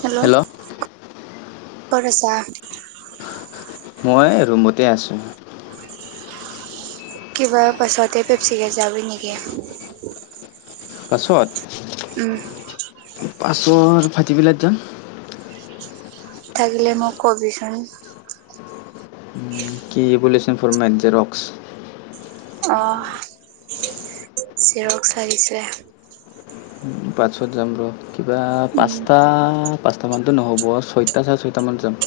Hello ক'ত আছা? মই ৰুমতে আছোঁ। [inaudible] কিবা পাচতে পাছিঘাত যাবি নেকি? পাছত। উম। চ' ফাটি বিলাত যাম। থাকিলে মোক কবিচোন। কি বুলি চোন ফৰ মেঞ্জেৰকেছ অ চিৰক চাগিছে। পাছত যাম ৰ কিবা উম, পাঁচটাত। পাঁচটামানতো নহ'ব ছয়টা চাৰে ছয়টামান যাম।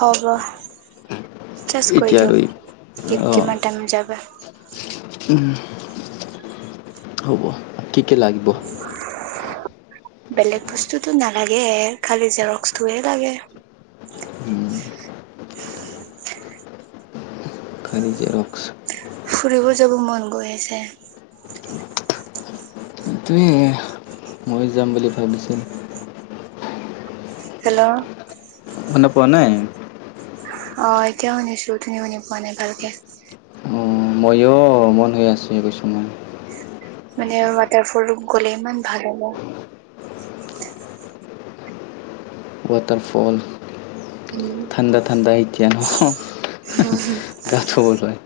হ'ব চেষ্ট কৰি এতিয়া আৰু এই দিয়ক কিমান টাইম যাবা। উম [inaudible] হ'ব কি কি লাগিব বেলেগ বস্তুতো নালাগে খালি জেৰক্সটোহে লাগে [inaudible] খালী জেৰক্স ফুৰিব যাব মন গৈ আছে এইটোৱে মই যাম বুলি ভাবিছিল হেল্ল' মানুহ পোৱা নাই। অ এতিয়াও শুনিছো তুমি শুনি পোৱা নাই ভালকে অঁ ময়ো মন হৈ আছোঁ এইছয় মানে ৱাটাৰ ফল গ'লে ইমান ভাল হব ৱাটাৰফল উম, থাণ্ডা থাণ্ডা এতিয়া ন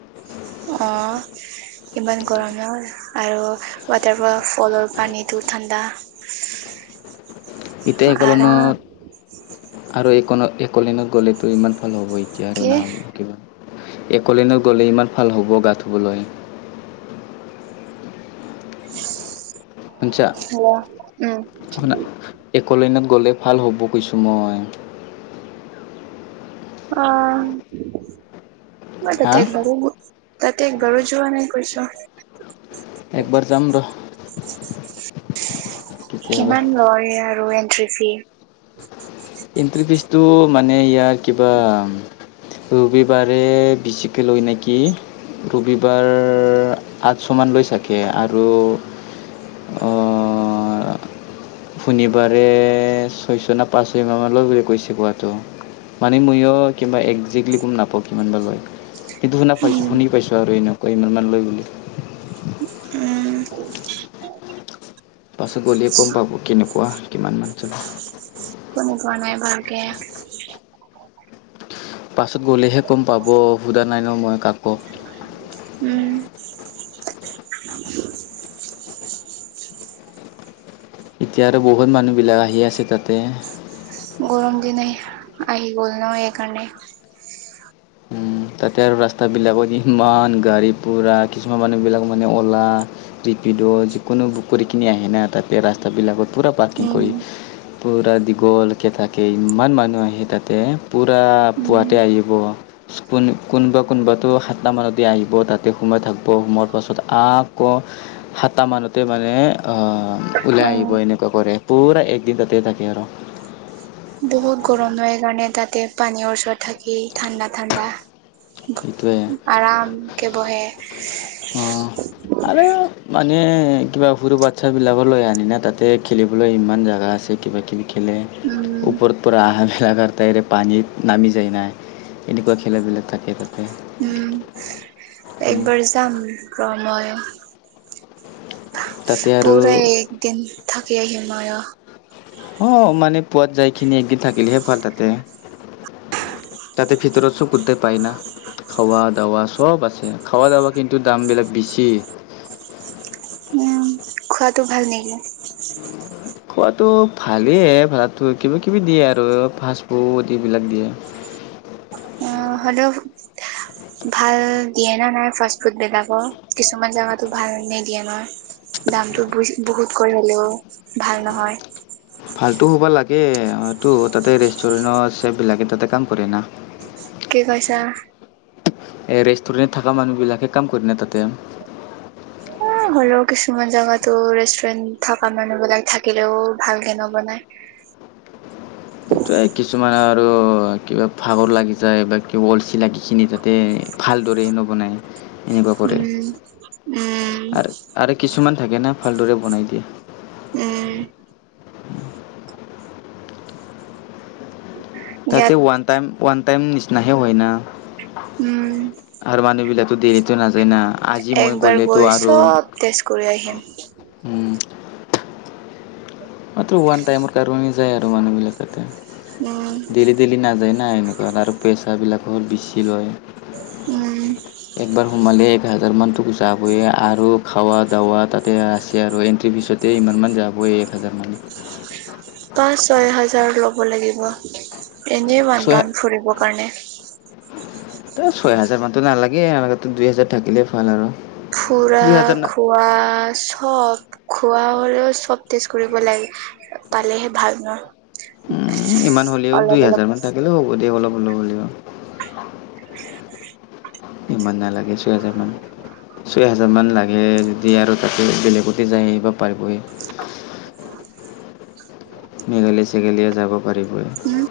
[unintelligible] অঁ ইমান গৰমে আৰু ৱাটাৰল ফলৰ পানীটো ঠাণ্ডা [inaudible] এতিয়া আৰাম। একলনত আৰু এক একোলেনত গ'লেতো ইমান ভাল হ'ব এতিয়া আৰু না'ব কিবা একলেনত গ'লে ইমান ভাল হ'ব গা ধুবলৈ [inaudible] শুনিছা উম শুনা একলেন ত গ'লে ভাল হ'ব কৈছোঁ মই। অ হা মাজতে একবাৰে তাতে গৰো যোৱা নাই কৈছ। একবাৰ যাম ৰ। কিমান লয় আৰু এন্ট্ৰি ফি- এণ্ট্ৰি ফিজটো মানে ইয়াৰ কিবা ৰবিবাৰে বেছিকে লয় নেকি? ৰবিবাৰ আঠশমান লৈ চাগে আৰু [inaudible] শনিবাৰে ছয়শ ন পাঁচ ছয় মান লয় বুলি কৈছে কোৱাটো মানে মই ও কিবা একজেক্লী গম নাপাওঁ কিমান বা লয়। কিন্তু শুনা পাইছোঁ উম শুনি পাইছোঁ আৰু এনেকুৱা ইমান লয় বুলি উম পাছত গলেয়ে গম পাব কেনেকুৱা কিমান মান চল- শুনি পোৱা নাই ভালকে। পাছত গ'লেহে ক'ম পাব সোধা নাই ন মই কাক উম এতিয়া আৰু বহুত মানুহবিলাক আহি আছে তাতে গৰম দি ন আহি গল ন একাৰণে উম, তাতে আৰু ৰাস্তা বিলাকত ইমান গাড়ী পোৰা কিছুমান মানুহ বিলাক মানে অ'লা- পিড যিকোনো বুক কৰি কিনি আহে না তাতে ৰাস্তা বিলাকত পূৰা পাৰ্কিং উম কৰি পূৰা দীঘলকে থাকে ইমান মানুহ আহে তাতে পূৰা উম পুৱাতে আহিব। কোন কোন কোনোবাটো সাতটামানদি আহিব তাতে সোমাই থাকিব সোমোৱাৰ পাছত আ ক সাতটা মানতে মানে ওলাই অ আহিব এনেকুৱা কৰে পূৰা একদিন তাতেই থাকে আৰু বহুত গৰম হয় কাৰণে তাতে পানীৰ ওচৰত থাকি ঠাণ্ডা ঠাণ্ডা এইটোৱে আৰামকে বহে অ আৰু মানে এ কিবা সৰু বাচ্ছা বিলাকৰ লৈ আনি না তাতে খেলিবলৈ ইমান জোগা আছে কিবা কিবি। খেলে। উম ওপৰত পৰা আহা খেলাকাৰ তাইৰে পানীত নামি যায় নাই। এনেকুৱা খেলাবিলাক থাকে তাত। উম একবাৰ যাম ৰ মইও। তাতে আৰু পূৰা এক দিন থাকি আহিম মই ৰ। অ মানে পোৱাত যাই খিনি একদিন থাকিলেহে ভাল তাতে। তাতে ভিতৰত [unintelligible] পায় না। খাৱা দাৱা চব আছে খাৱা দাৱা কিন্তু দাম বিলাক বেছি। উম খোৱাতটো ভাল নেকি? খোৱাটো ভালেই ভাতটো কিবা কিবি দিয়ে আৰু ফাছ ফুড এইবিলাক দিয়ে। [inaudible] অ হলেও ভাল দিয়ে না নাই ফাষ্ট ফুড বিলাক কিছুমান জোগাতো ভাল নিদিয়ে ন। দামটো ব বহুত কৰি হলেও ভাল নহয়। ভালটো হব লাগে হয়তো তাতে ৰেষ্টুৰেণ্টৰ চেফবিলাকে তাতে কাম কৰে না। কি কৈছা? ৰেষ্টুৰেণ্টত থকা মানুহবিলাকে কাম কৰি না তাতে। হলেও কিছুমান জাগাতো ৰেষ্টুৰেন্ট থকা মানুহ বিলাক থাকিলেও ভালকে নবনাই। [inaudible] তই কিছুমানত [inaudible] কিবা ভাগৰ লাগি যায় বা কিবা অলচী লাগিখিনি যাতে ভালদৰে নবনাই। এনেকুৱা কৰে উম, উম, আৰু আৰু কিছুমান থাকে না ভালদৰে বনাই দিয়ে। উম। তাতে ইয়াত ৱ ওৱান টাইম ওৱান টাইম নিচিনাহে হয় না। উম, আৰু মানুহ বিলাক দেৰিতো নাযায় না। আজি মই একবাৰ গ'লেতো গৈ আৰু চব টেষ্ট কৰি আহিম। উম মাথো ওৱান টাইমৰ কাৰনে যায় আৰু মানুহ বিলাক তাতে উম, দেইলি দেইলি নাযায়। নাই এনেকুৱা আৰু পেচাবিলাকো বেছি লয়। উম। একবাৰ সোমালে এক হাজাৰ মান তোক যাবয়ে আৰু খাৱা দাৱা তাতে আছে আৰু এণ্ট্ৰি ফিছতে ইমানমান যাবই এক হাজাৰ মান। পাঁচ ছয় হাজাৰ ল'ব লাগিব। এনে বানধন ফুৰিব কাৰণে। ত ছয় হাজাৰ মানতো নালাগে আৰু দুই হাজাৰ থাকিলে ভাল আৰু। ফুৰা দুই হাজাৰ না খোৱা চব। খোৱা হ'লেও চব টেষ্ট কৰিব লাগে। পালেহে ভাল ন। উম ইমান হ'লেও অলপ দুই অলপ হাজাৰ মান থাকিলেও হ'ব দে অলপ [unintelligible] ইমান নালাগে ছয় হাজাৰ মান। ছয় হাজাৰমান লাগে যদি আৰু তাতে বেলেগতে যায় আহিব পাৰিবই। মেঘালী চেঘেলীয়ে যাব পাৰিবই। উম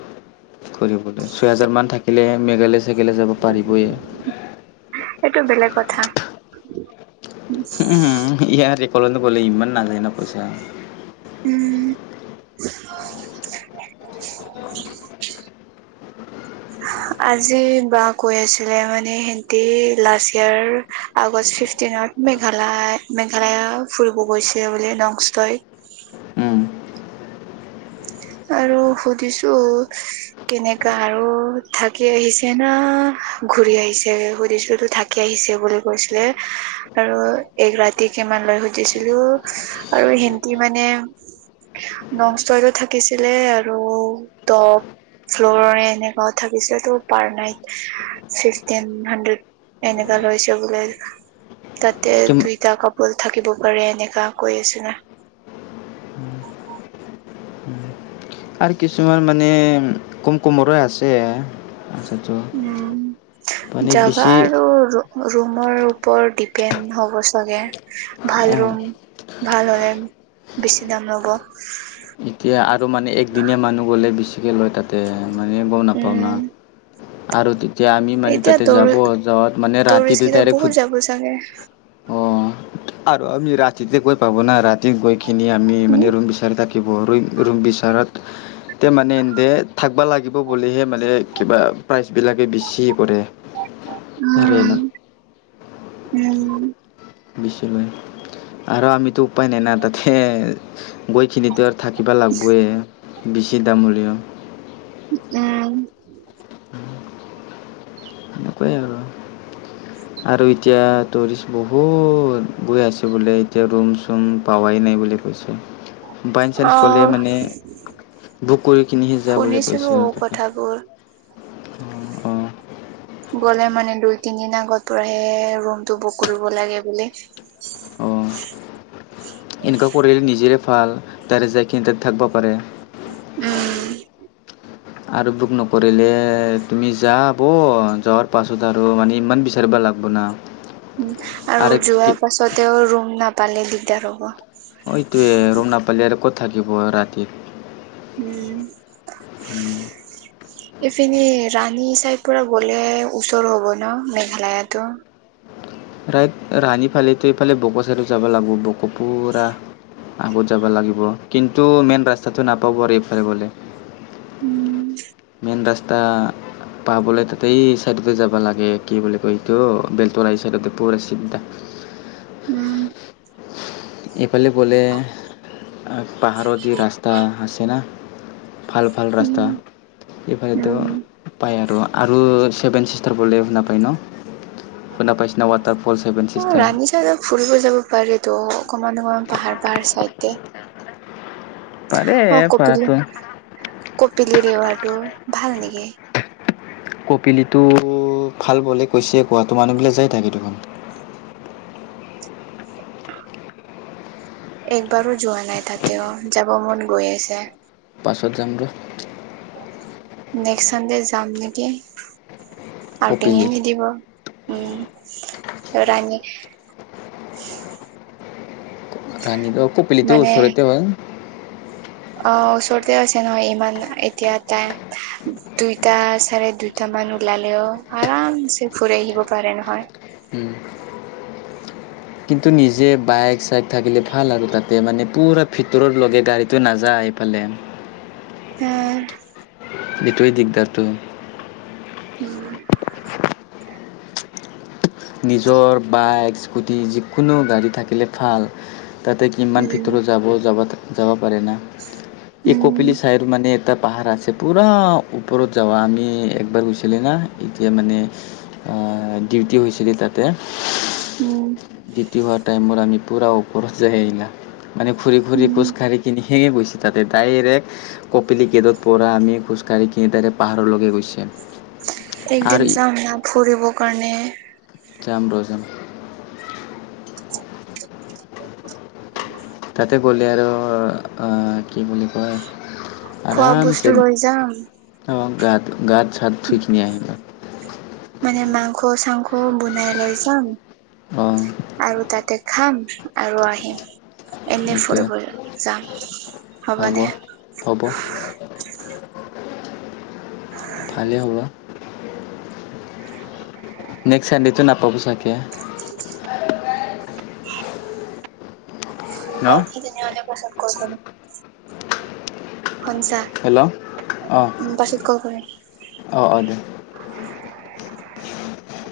কৰিবলে ছয় হাজাৰ মান থাকিলে মেঘালয় [unintelligible] যাব পাৰিবই। সেইটো [inaudible] উ ইয়তে কলো কলে ইমান নাযায় ন পইচা। উম। উ [inaudible] আজি বা কৈ আছিলে মানে সেতি last year August fifteen Meghalaya Meghalaya ফুৰিব গৈছে বোলে নংষ্টয়। উম। উ আৰু সুধিছো কেনেকা আৰু থাকি আহিছে না। ঘুৰি আহিছে সুধিছিলো ত থাকি আহিছে বুলি কৈছিলে আৰু এ ৰাতিকে মানে লো আৰু হেন্তি মানে তলত থাকিছিলে আৰু দপ ফ্ল'ৰ এনেককাও থাকিছিল তো পাৰ নাইট ফিফটিন হাণ্ড্ৰেড এনেকা লৈছো বোলে তাতে দুইটা কাপল থাকিব পাৰে এনেকা কৈ আছনে? অ' আৰু কিছুমান মানে কুম কুমৰ আছে পইচাটো উম মানে জাগা বেছি আৰু ৰুমৰ ওপৰত দি পেন হ'ব চাগে ভাল অঁ ৰুম ভাল হ'লে বেছি দাম ল'ব এতিয়া আৰু মানে একদিনীয়া মানুহ গ'লে বেছিকৈ লয় তাতে মানে গম নাপাওঁ ন উম আৰু তেতিয়া আমি মানে এতিয়া তাতে যাব যাত মানে টুৰিষ্ট ৰাতিতে কেইটা ডাইৰেক্ বহুত যাব [inaudible] আৰু আমি ৰাতিতে কৈ পাব না ৰাতি গৈখিনি আমি উম মানে ৰুম বিচাৰি থাকিব ৰুম ৰুম বিচাৰত তেয়া মানে এনে দে থাকিব লাগিব বুলিহে মানে কিবা প্ৰাইচবিলাকে বেছি কৰে উম ৰেইনত উম বেছি আৰু আমিতো উপায় নাই ন তাতে গৈখিনিতো আৰু থাকিব লাগিবে বেছি দাম হলও উম [unintelligible] সনেকুৱাই আৰু হয় আৰু এতিয়া টুৰিষ্ট বহুত গৈ আছে বোলে এতিয়া ৰুম চুম পাৱাই নাই বুলি বাইচানস গ'লে অ', মানে বুক কৰি কিনিহি যাবলে শুনিছিলো কৈছে আৰু তাতে কথাবোৰ। আহ গ'লে মানে দুই তিন দিন আগত পৰাহে ৰুমটো বুক কৰিব লাগে বোলে। [inaudible] অঁ এনেকুৱা কৰিলে নিজেৰে ভাল তাৰে যাইখিনি ততে থাকিব পাৰে উম। আৰু বুক নকৰিলে তুমি যাব যোৱাৰ পাছত আৰু মানে ইমান বিচাৰ কৰিব লাগিব ন উ আৰু যোৱাৰ পাছতেও ৰুম নাপালে দিগদাৰ হ'ব অ তোৱে ৰৰুম নাপালিয়ৰে ক'ত থাকিব ৰাতি উম। এইপিনি ৰাণী চাইড পৰা গ'লে ওচৰ হ'ব ন মেঘালয়ো ৰাইত ৰানি ফালেতো এইফালে বকোচাই যাব লাগিব বোক পুৰা আগত যাব লাগিব কিন্তু মেইন ৰাস্তাটো নাপাব আৰু এইফালে গলে উম মন ৰাস্তা পাবলৈ তাতেই চাইডতে যাবা লাগে কি বুলি কয় এইটো বেলতৰা এই চাইডতে পুৰা চি [inaudible] এইফালে বলে পাহাৰৰ যি ৰাস্তা আছে না ভাল ভাল উম, ৰাস্তা এইফালেটো উম। পায় আৰু আৰু ছেভেন চিষ্টাৰ বলে শুনা পায় ন শুনা পাইছিনা হোৱাটআপ অ ৰান্ধি চ ফুৰিব যাব পাৰে তো অকণমান অকমান পাহাৰ পাহাৰ চাইডতে পাৰে অ, কপিলি পাৰাটো কপিলি ৱাৰটো ভাল নেকি? কপিলিটো ভাল বলে কৈছে কোৱাটো। মানুহবিলাকে যাই থাকে দেখোন। [unintelligible] একবাৰো যোৱা নাই তাতেও যাব মন গৈ আছে। পাছত যাম ৰ। নেক্সট চানডে যাম নেকি? আৰু টিঙি কপিলি নিদিব উম ৰাণী। [unintelligible] ৰাণীটো কপলতে মানে ওচৰততে হয়। অ, ওচৰতে আছে নহয় ইমান এতিয়া তাই দুইটা চাৰে দুইটা। মান ওলালেও আৰাম চে ফুৰি আহিব পাৰে নহয়। উম। কিন্তু নিজে বাইক-চাইক থাকিলে ভাল আৰু তাতে মানে পুৰা ভিতৰত লগে গাড়ীটো নাযায় আহি পালে। উম। এইটোৱেই দিগদাৰটো। উম। নিজৰ বাইক স্কুটি যিকোনো গাড়ী থাকিলে ভাল। তাতে কিমান উম ভিতৰত যাব যাব যাব পাৰে ন এই উম কপিলি ছাইৰ মানে। এটা পাহাৰ আছে পূৰা ওপৰত যাব আমি একবাৰ গৈছিলি না এতিয়া মানে, ডিউটি হৈছে। তাতে উম ডটি হোৱা টাইমত আমি পূৰা ওপৰত যাই আহিলা। মানে ঘূৰি-ফুৰি উম। খোজকাঢ়ি কিনি গৈছে তাতে ডাইৰেক্ট কপিলি গেটত পৰা আমি খোজকাাঢ়ি কিনি তাইৰেক্ পাহাৰলৈকে গৈছে। একদিন আৰু যাম না ফুৰিব কাৰণে। জাম তো জাম। [unintelligible] তাতে গ'লে আৰু কি বুলি কয়? খোৱা বস্তু আৰামছে লৈ যাম অ গা গাত চাত ধুই কিনে আহিবা। মানে মাংস-চাংস বনাই লৈ যাম। অঁ আৰু তাতে খাম আৰু আহিম। এনেই এতিয়া ফুৰিব যাম, হ'ব নে? হ'ব [unintelligible] উ। ভালেই হ'ব নেক্সট চানডটো নাপাব চাগে। ন কি তেনেহলে পচন্দ কৰে। সঞ্চা হেল্ল' অঁ পাছত কল কৰিম। অঁ অঁ [unintelligible]